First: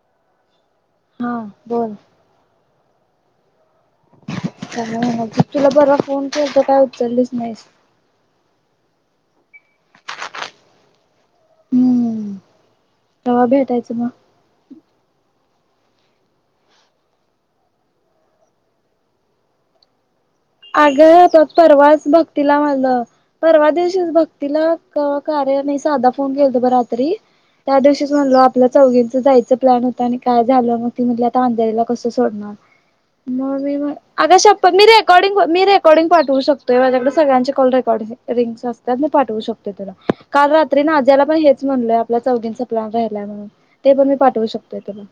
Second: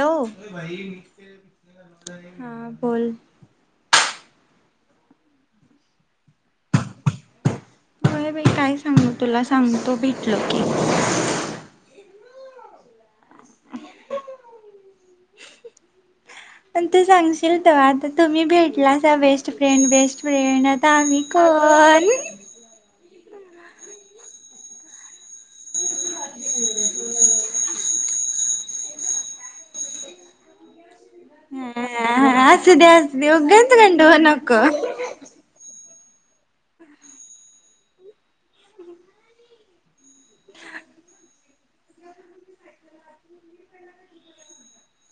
Hello हा बोल हा बोल ज तुला बरा फोन के तर काय उचललीच नाहीस काय बाई काय सांग तुला सांगतो भेटल की हम्म तवा भेटायचं म अ तू सांगशील त आता तुम्ही भेटला बेस्ट फ्रेंड बेस्ट फ्रेंड आता आगळ आम्ही होत परवाच कोण भघतीला मझलं परवा दिवशी भक्तीला कारय नाही साधा फोन केला त ब रात्री त्या दिवशीच म्हणलो आपल्या चौघींचं जायचं प्लॅन होत आणि काय झालं मग ती म्हट तांदेरीला कस हा सोडणार असू दे असू दे मग उगाच मी गंडवू आग श नको मी र मी रेकॉर्डिंग पाठव शकतोय माझ्याकडे सगळ्यांचे कल रेकॉर्डिंग रिंग्स असतात मी पाठवू शकतेो तुला काल रात्री ना ज्याला पण हे म्हणलोय आपला चौघींचा प्र्लान रा्हायलाय म्हणून ते पण मी पाठवू शकतोय तुला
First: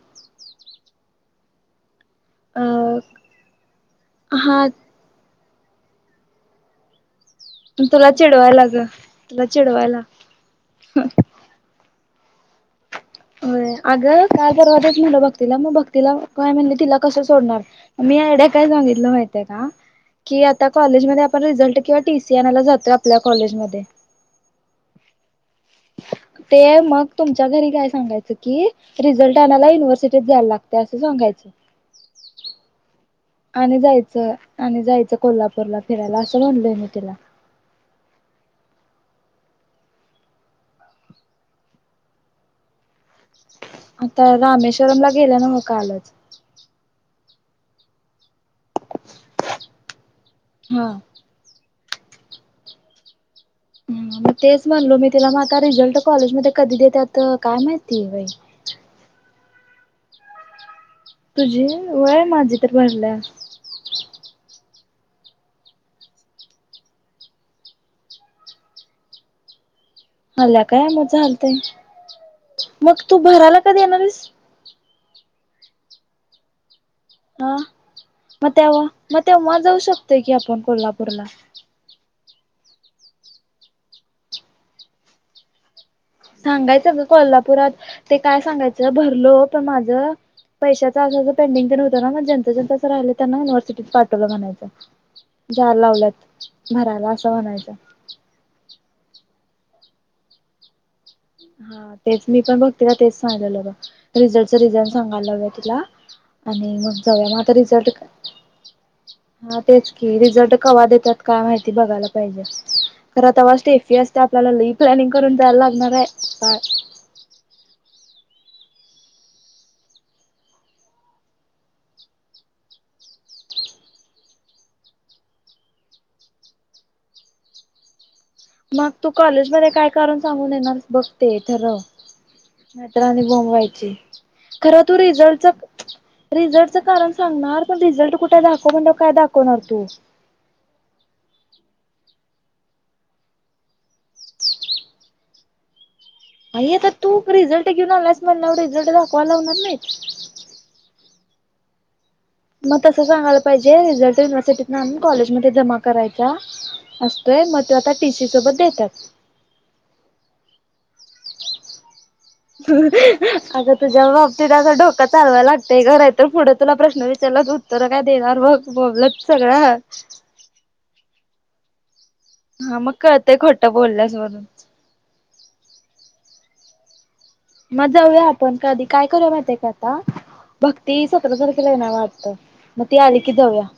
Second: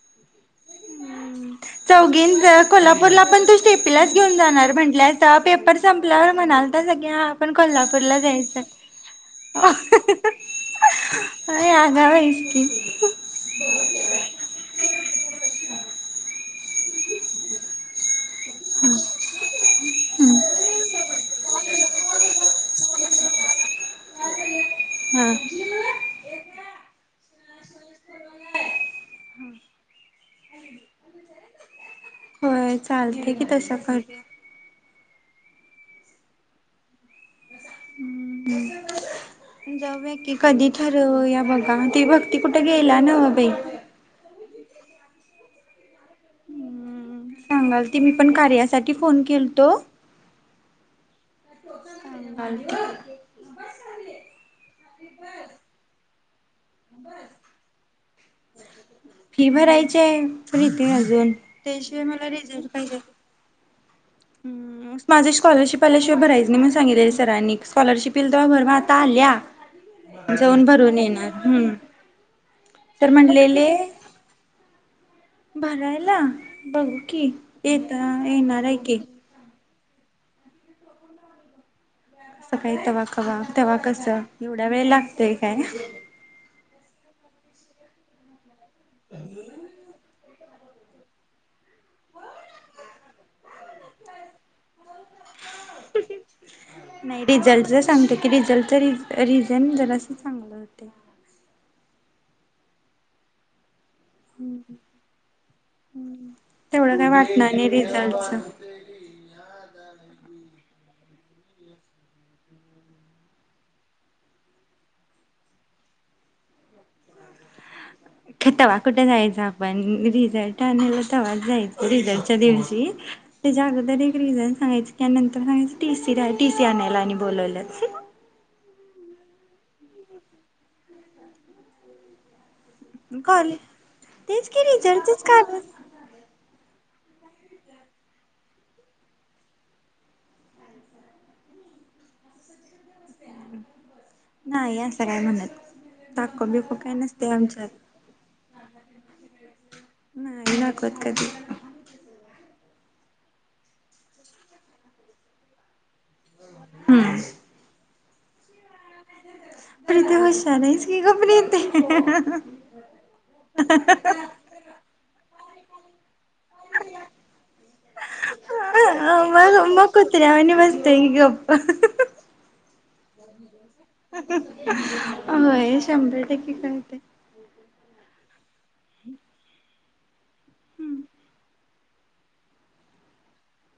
चौघी अ कोल्हापूरला पण तू सेपीलाच घेऊन हा जाणार म्हंटय पेपर संपल्यावर म्हणाल तर सगळ्या तुला कोल्हापूरला जायचं चिडवायला ग तुला चिडवायला [unintelligible] ह्या वेळीचं की. होय अगं काल परवा तेच म्हणलं भक्तीला मग भक्तीला काय म्हणले तिला कसं सोडणार मी, मी आइडिया काय झालेल माहितीय का, की आता काॅलेज मध्ये आपण रिझल्ट किंवा टीसी आणयला जातोय, आपल्या कॉलेजमध्ये हा. च्या घरी [unintelligible] सांगायच की रिझल्ट आणायला युनिव्हर्सिटीत जायला लागत असं सांगायचं. होय चालतंय की तसं आणि जायचं आणि जायचं कोल्हापूरला फिरायला असं म्हणलय मी तिला. [inaudible] करूया जाऊया की कधी ठरवूया, बघा ती भक्ती कुठे गेली? आता रामेश्वरमला गेल्या नव कालचं. सांगालती मी पण कार्यासाठी फोन केलतो. हा. [unintelligible] मग तेच म्हणलो, मी तिला म रिझल्ट कॉलेजमध्ये कधी देत्यात काय माहिती बाई? फी भरायची आहे, प्रिती अजून तुझी त्याशिवाय वय मला माझी रिझल्ट तर काय देत्यात. भरल्या माझी स्कॉलरशिप आल्याशिवाय भरायचं नाही म्हणून, सांगितलेलं सरांनी स्कॉलरशीप येईल तेव्हा भर म आता आल्या. या. आल्या काय आ मा चालतयं. मग तर तू भरायला म्हणलेले कधी येणार हाइस? भरायला बघू? की हा येता मग येणार आहे तेव्हा की. मग तेव्हा जाऊ शकतोय, की आपण कोल्हापूरला. आता काही तेव्हा कवा तेव्हा कसं एवढा वेळ लागतय काय? सांगायचं ग कोल्हापुरात ते काय सांगायचं भरलो पण माझं पैशाच असं पेंडिंग तेन होत ना, मग ज्यांच ज्यांच असं राहिलं त्यांना युनिव्हर्सिटत पाठवलं म्हणायचं. जायला लावलेत भरायला नाही असं म्हणायचं. रिझल्टच सांगतो की रिझल्टच रिझन जरासं चांगलं होत. हा तेच मी पण बघते, का तेच सांगितलेलं बरं. रिझल्टचं रिझन सांगायला लावुया तिला आणि तेवढं मग काय जाऊया मग आता वाटणार नाही रिझल्ट रिझल्टच हा तेच की रिझल्ट कवा देत्यात काय माहिती, बघायला पाहिजे? तर आता वा स्टेफी असते, आपल्याला लई प्लॅनिंग करून जायायला लागणार आहे काय? अगं तवा कुठे जायच आपण रिझल्ट आणयला तवाच जायच रिझल्टच्या दिवशी. त्याच्या अगोदर एक रिझन सांगायचं की नंतर सांगायचं, टी सी टी सी आणायला आणि बोलवल्यात. मग तू कॉलेज मध्ये काय कारण सांगून येणार, बघ ते ठरवं. नाही तर आणि बोंब कॉले व्हायची तेच की खरं तू काढ रिझल्टच रिझल्टच कारण सांगणार पण रिझल्ट कुठे दाखव, म्हणल्यावर काय दाखवणार तू? नाही असं काय म्हणत. दाखव बिको आय आता काय तू नसते आमच्यात रिझल्ट घेऊन आल्यास म्हणल्याव, रिझल्ट दाखवाव लावणार नाही. नाही दाखवत कधी? मग तस सांगयला पाहिजे रिझल्ट युिव्हर्सिटीत आणून कॉलेज मध्ये जमा करायचा हम्म असतोय, मग तो आता टी सी सोबत देत्यात. प्रीती हुशार हायस कि गं प्रिती [unintelligible] अगं तुझ्या बाबतीत असं डोकं चालवाय लागतय गं नाहीतर तर पुढं तुला प्रश्न विचारला उत्तर काय देणार बस बोंबलत सगळ्या ते गप्प [unintelligible] हा मग कळतय खोट बोलल्यास वरून. हो शंभर टक्के करते मग जाऊया आपण कधी काय करू माहिती का भघ त सतरा तारखेला आहे ना वाटत मग ती आली की जाऊया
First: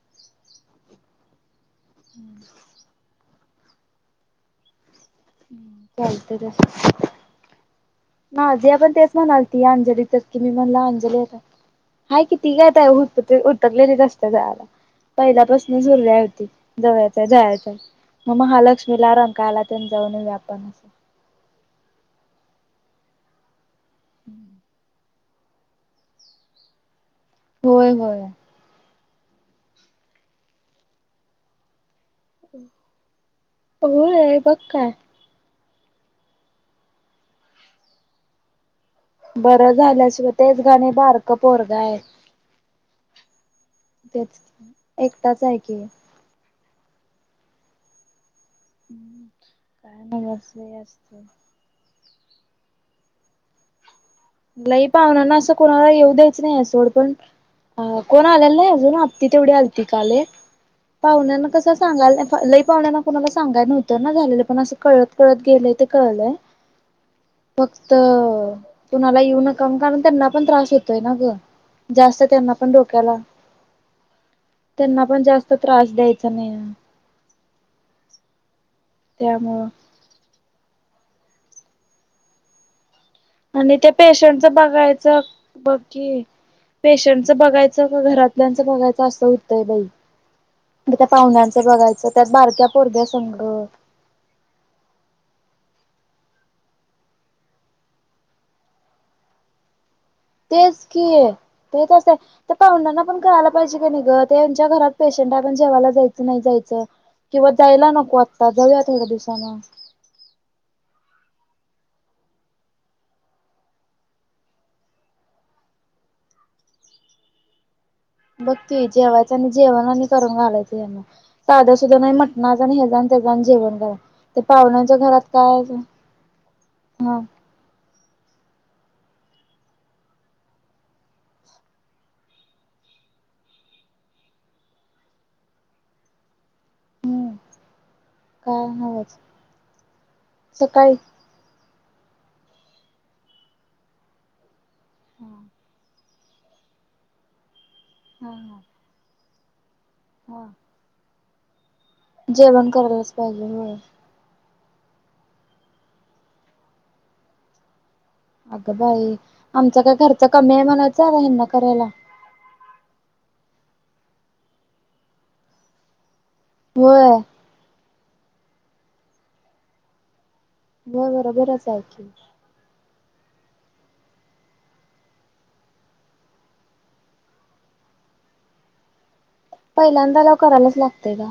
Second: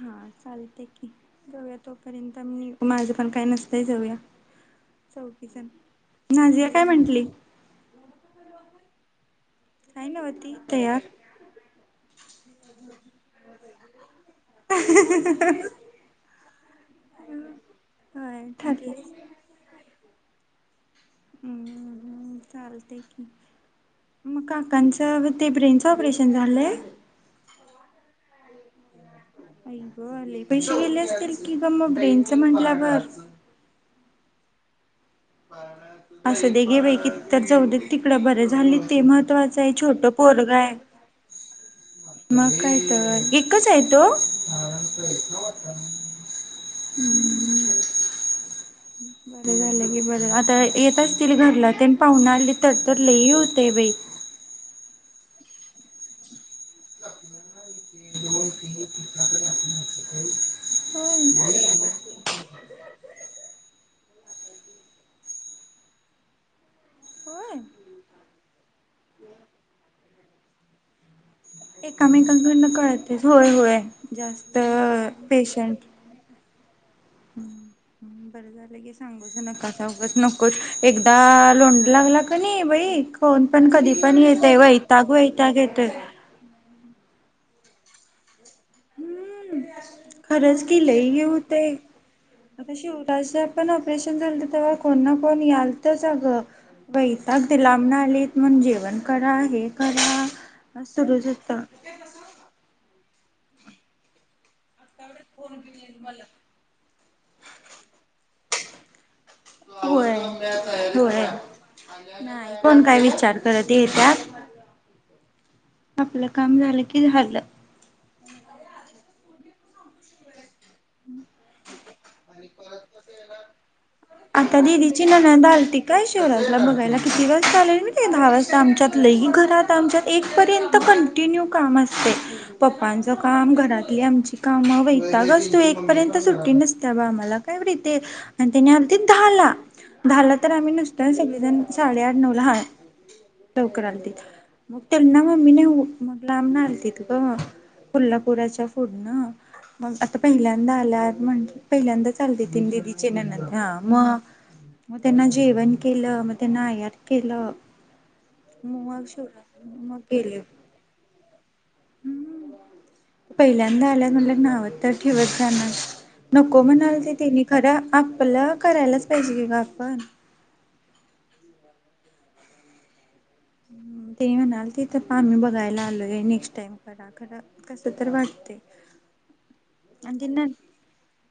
हा चालते की जाऊया तोपर्यंत मी माझ पण काही नसतय जाऊया चौकीण चालतंय नाझिया काय म्हटली ह जे आपण तेच म्हणाल ती अंजली तर कि मी ती म्हणला तयार अंजली आता हय किती कायता उतकलेली रस्त झाराला पहिल्यापासून झरली होती यचय जायचंय मग होय महालक्ष्मी ठरलंय. लारंग काला त्यां जाऊन व्यापण अस चालते की मग काक तर ते ब्रेनचं ऑपरेशन झालंय होय होय अई ग आले पैसे गेले असतील कि ग म ब्रेंच म्हटलावर पक्का असं दे घे बाै की तर जाऊ दे तिकडं बरं झाली ते महत्त्वाचं बरं आहे छोट झाल्याशिवाय पोरग तेच आहे गाणे बारकं पोरगं आहे मग काय तर एकच आहे तो तेच एकटाच आहे की हम्म बर झालं की काय बरं नवस आता हे असतंय येेतचतील घरला पाहुून आली तर तर लेही होते बाई लही पाहणार ना असं कोणाला येऊ द्यायच नाही सोड पण अ कोण आलेला नाही अजून आत्ती तेवढी आली त काले पाहुण्यांना होय कसं सांगाय लई पाहण्यां कोणाला सांगाय नव्हत तर ना झालेलं पण असं कळत कळत गेलंय ते कळलंय होय. फक्त कुणाला येऊ नकाम काून त्यांना पण त्रास होतोय ना ग जास्त त्यांना पण एकामेकांकडनं डोक्याला कळतंयच होय होय जास्त त्यांना पण जास्त त्रास द्यायचा नाही ह बरं झालं ग सांगूच त्यामुळं नका सगच नकोच एकदा लोंड लागला क नाही बाईक फोन पण आणि त्या कधी पण पेशंटच येतय वेताग बघायचं वहिताग बघ येतय की पेशंटचं बघायचं का घरातल्यांचं बघायचं असं हम्म होतंय बाई खरंच कीले त्या घेऊ ते पाहुण्यांचं बघायचं त्यात बारक्या आता पोरग्या शिवराच संघ पण ऑपरेशन झालं तेव्हा कोना कोण याल तर अगं वैताग दि लांबणा आलेत म्हण जेवण करा आहेत तेच की आहे ते तसं आहे तर पाहुडंना पण करायला पाहिजे का नाही गर त्यांच्या घरात पेशंट आपण जेवायला जायचं नाही जायचं किंवा जायला नको आत्ता जाऊयात एका दिवस स हो नाही कोण काय विचार करत येत्यात आपलं काम झालं की झालं बघ त जेवायचं आणि जेवण आणि करून घालायच साधं सुधा नाही म्हटणाचा आणि हे जाण ते जा जेवण करा ते आता पावण्यांच्या दिदीची घरात ननंद काय आलती काय शिवराला बघायला हा किती वाज चालेल ते दहा वाजता आमच्यात लही घरात आमच्यात एक पर्यंत कंटिन्यू काम असते प्प मा काम घरातली आची काम वतागच तू एक पर्यंत सुट्टी नसता हम्म आम्हाला काय आणि काय त्यानी आती हवंच झाला झाला तर आम्ही सकाळी नसतोय सगळेजण साडेआठ नऊ ला हा लवकर आणतील मग त्यांना हा मम्मीने मग लांब ना आलती त ग हा कोल्हापुराच्या फूड नां अत पण हा इला [unintelligible] म्हण पहिल्यांदा चालते त जेवण दिदी ची करायलाच पाहिजे ननंद होय मग मग त्यांना जेवण केलं मग त्यांना आयात केलं अगं मग बाई शिवरात आमचा काय मग खर्च गेले कमी आहे म्हणायचला व्यहीन करायला पहिला आल्या म्ह नावं तर ठेवत जाणार नको म्हणाल होय ते त्यांनी खरां आपलं करायलाच पाहिजे की ग आपण. बर बरोबरच आहे की. ते म्हणालतीत तिथं आम्ही बघायला आलोय नेक्स्ट टाइम करा खरा कस तर वाटतय. पहिल्यांदा लॉक करायलाच लागतय ग.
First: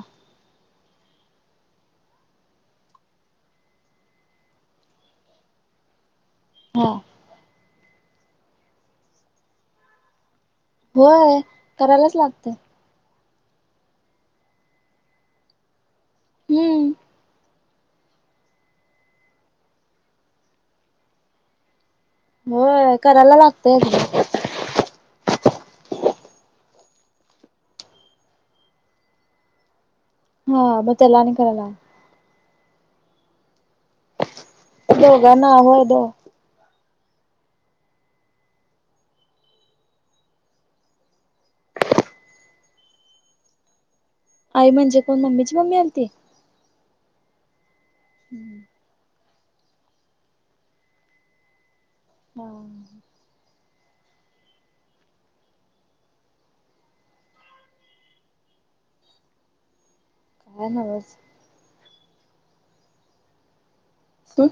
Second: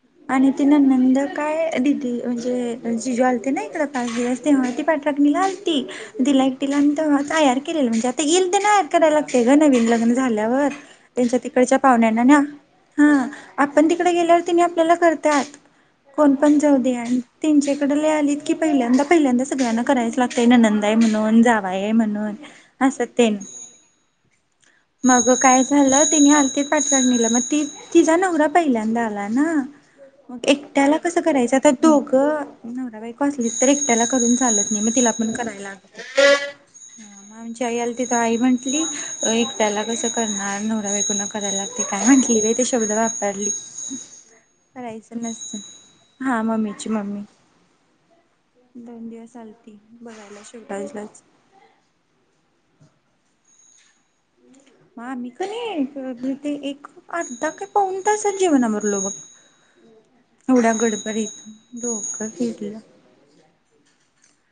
ति ननंद काय दिदी म्हणजे जिजू आलते ना इकडे पाच दिवस तेव्हा ती पाठराखनी ला आलं ती दि लाईकटीला हा आणि आयार केलेलं म्हणजे आता येईल, तर ना आयार करायला लागते ग नवीन लग्न झालं त्यांच्या होय तिकडच्या करायलाच पाहुण्यांना न लागतय हा. आपण तिकडे गेल्यावर ति आपल्याला करतात कोण पण जाऊ हम्म दे आणि त्यांचे आलीत की पहिल्यांदा पहिल्यांदा सगळ्यांना करायचं लागतय ननंद आहे म्हणून जावाय म्हणून. होय करायला असतेन लागतय एकदा मग ग काय झालं तिनी आलतीत पाठराखनीला मग ते तिचाा नवरा पहिल्यांदा आला ना. मग हा मग एकट्याला त्याला कसं आणि करायचं आता करायला दोघ नवरा बायको असलीत तर एकट्याला करून चालत नाही, मग तिला पण दोघांना करायला होय दो लागतय. ह म्हणजे आईला तिथं आई म्हटली एकट्याला कसं करणार नवरा बायकोन न करायला ते काय म्हटली का ते शब्द वापरली. आई म्हणजे कोण करायचं मम्मीची मम्मी आलती नसत हा मम्मीची मम्मी. दोन दिवस आलती बघायला शेवटायलाच. हो. [unintelligible] ह आम्ही का नाही एक अर्धा का पाऊन तासात जेवण आवरलो बग. [inaudible] एवढ्या नव्हच गडबडीत डोक फिरलं. [unintelligible]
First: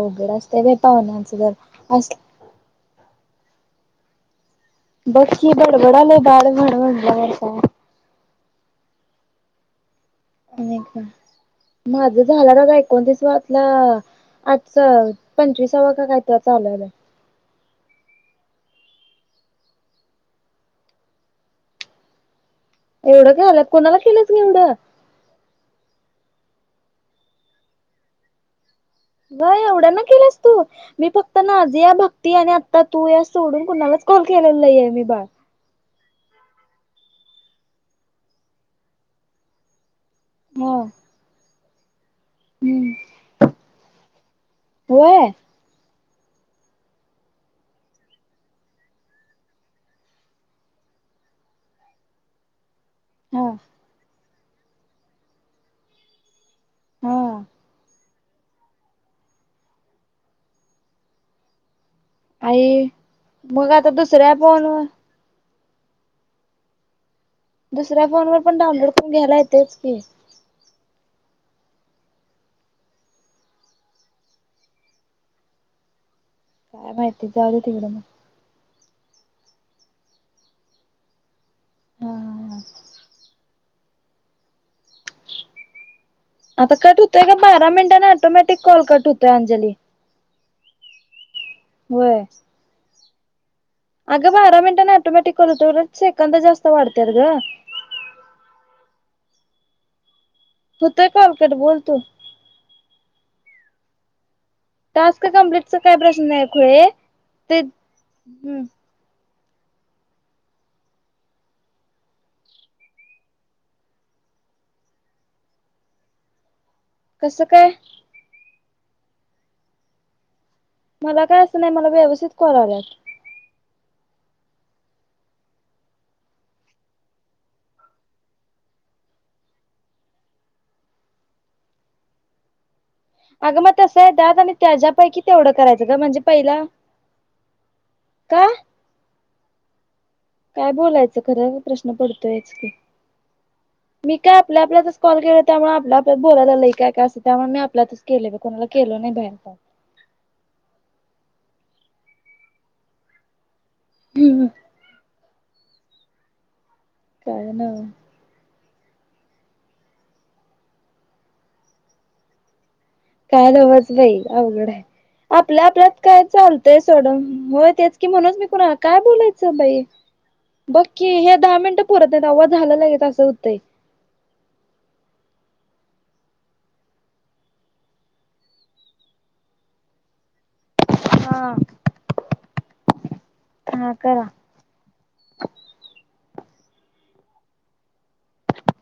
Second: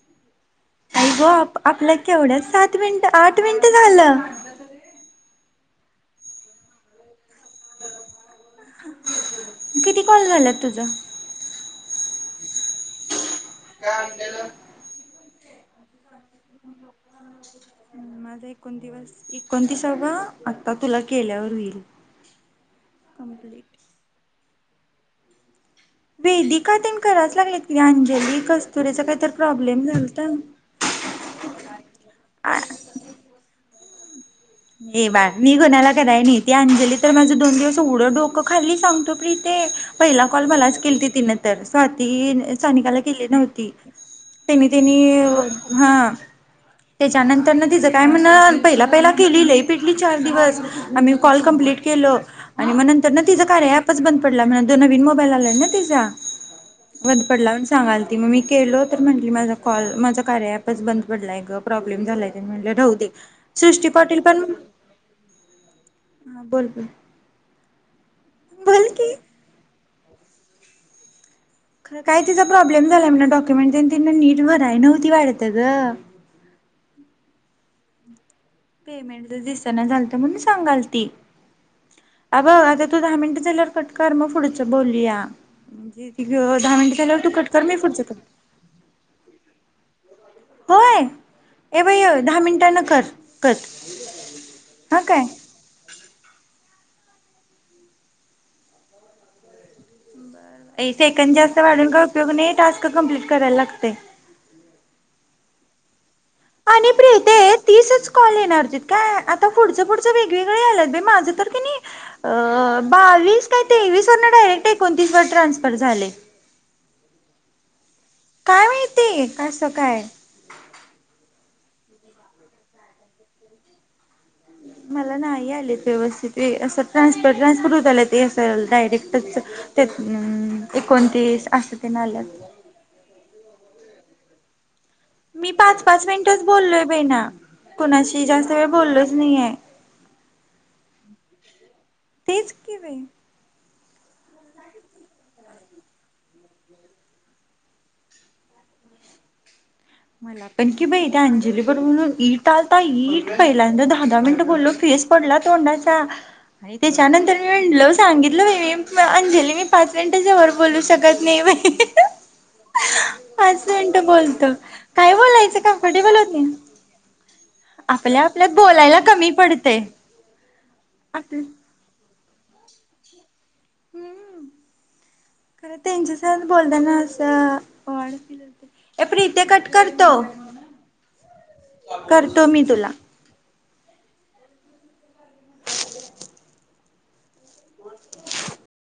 अवघड असं आई ग! आपल्या केवढ्या सात मिनट, आठ मिनिट झालं. बकी बडबडालय बाडबाड किती कॉल झालात तुझ? आणि काय माझं झालं आता एकोणतीस वातला आजच पंचवीसावा का काय तर चालू आहे [inaudible] माझा एकोणतिसावा आता तुला केल्यावर होईल. एवढं का आलात कंप्लीट. कोणाला केलीस ग येवढं? वेदीका तेन कराच लागल्यात ती अंजली कस ग एवढं ना केलंस तू मी फक्त नाझीया, भक्ती आणि आता तू या सोडून कुणालाच कॉल केलेला नाहीये मी ए बाळ मी कुणाला कराय नाही ती अंजली तर माझं दोन दिवस येवढ डोकं खाल्ली सांगतो प्रीते. पहिला कॉल हा मलाच केलती तिन तर सात. हम्म सानिकाला केली नव्हती त्यानी होय त्यांनी हा. त्याच्यानंतर ना तिचं काय म्हण पहिला पहिला पिल्ली लई पिडली चार दिवस आम्ही कॉल कमप्लीट केल आणि मग नंतर ना तिझं हा कार्य ऍपच बंद पडला म्हण, नवीन मोबाईल आलाय ना तिचा. वध हा पडला म्हण सांगाल ग मी केलं तर म्हणली माझ कॉल कार्य अँप च बंद पडलाय ग. प्रॉब् क्लेम झालंय ते म्हणले आई राहूदे. सृष्टी [unintelligible] ह बोल ग. दुसऱ्या फोन वर पण डाउनलोड करून घ्यायला येतेच की. खरं काय तिचा प्रॉब्लेम झालाय म्हण डॉक्युमेंट आणि ती नीट भराय नव्हती वाढतं ग. काय माहितीच आज उघडंन. पेमेंट जर दिसना झालत म्हणून सांगालती. हा अ बघ हा आता तू दहा मिनट झाल्यावर कटकर मग पुढ बोलूया म्हणजे त आता दहा मिनिटं कट होतोय झाल्यावर तु का कट कर मी पुढचं जली होय ए भ दहा मिनटां न कर कट अगं बारा मिनटांने हा टोमॅटिक काय करतो सेकंद जास्त क वाढतेर ग होतोय कॉल सेकंड कट जास्त बोल वाढून तू का उपयोग नाही टास्क कम्प्लीट करायला लागते टास्क कं्प्लीट काय प्रश् अप ते तीसच कॉल येणारजीित काय पुढच पुढच वेगवेगळे आत माझ बा का क्ट एकोणतीस वर ट्रान्सफर झा कसं काय काय माहितीय असं काय मला काय असं नाही मला व्यवस्ित करावत मला नाही आलेत व्यवस्थित असं ट्रान्सपर ट्रान्सफर होत आला ते अस डायरेक्टच तेम् एकोणतीस असं ते नाल्यात अग मग तसं आहे दात आणि त्याज मी पाच पाच मिनिटच बोललोय बे ना कुणाशी का जास्त वेळ बोललोच नाहीय काय बोलायचं खरं प्रश्न पडतोयच तेच की कि बाई मी काय आपल्या आपल्यातच कॉल केलं त्यामुळे आपल्या आपल्याला बोलायला आलंय काय काय असं त्यामुळे मी आपल्यातच केले कोणाला केलं नाही बनता मला पण कि बाई ते अंजली पर म्हणून ईट आलता ईट पहि दहा दहा मिनिट बोललो फेस पडला तोंडाचा अ त्याच्यानंतर मी काय नव्ह म्हणल सांगितलं म म अंजली मी पाच मिनिटांच्या वर बोलू शकत नाही बाहि काय नवज भाई अवघड आहे काय बोलायचं आपल्या आपल्यात कम्फर्टेबल काय होत नाही चालतय सोड होय तेच की आपल्या म्हणूनच मी आपल्यात कुणा काय बोलायला कमी बोलायचं पडते बाई बक्की हे आपल दहा मिनिटं पुरत नाही आवाज झाला लागे असं होतंय हम्म खरं त्यांच्यासह बोलताना असं वाड ए प्रीिते कट करतो हा करतो मी तुला हा करा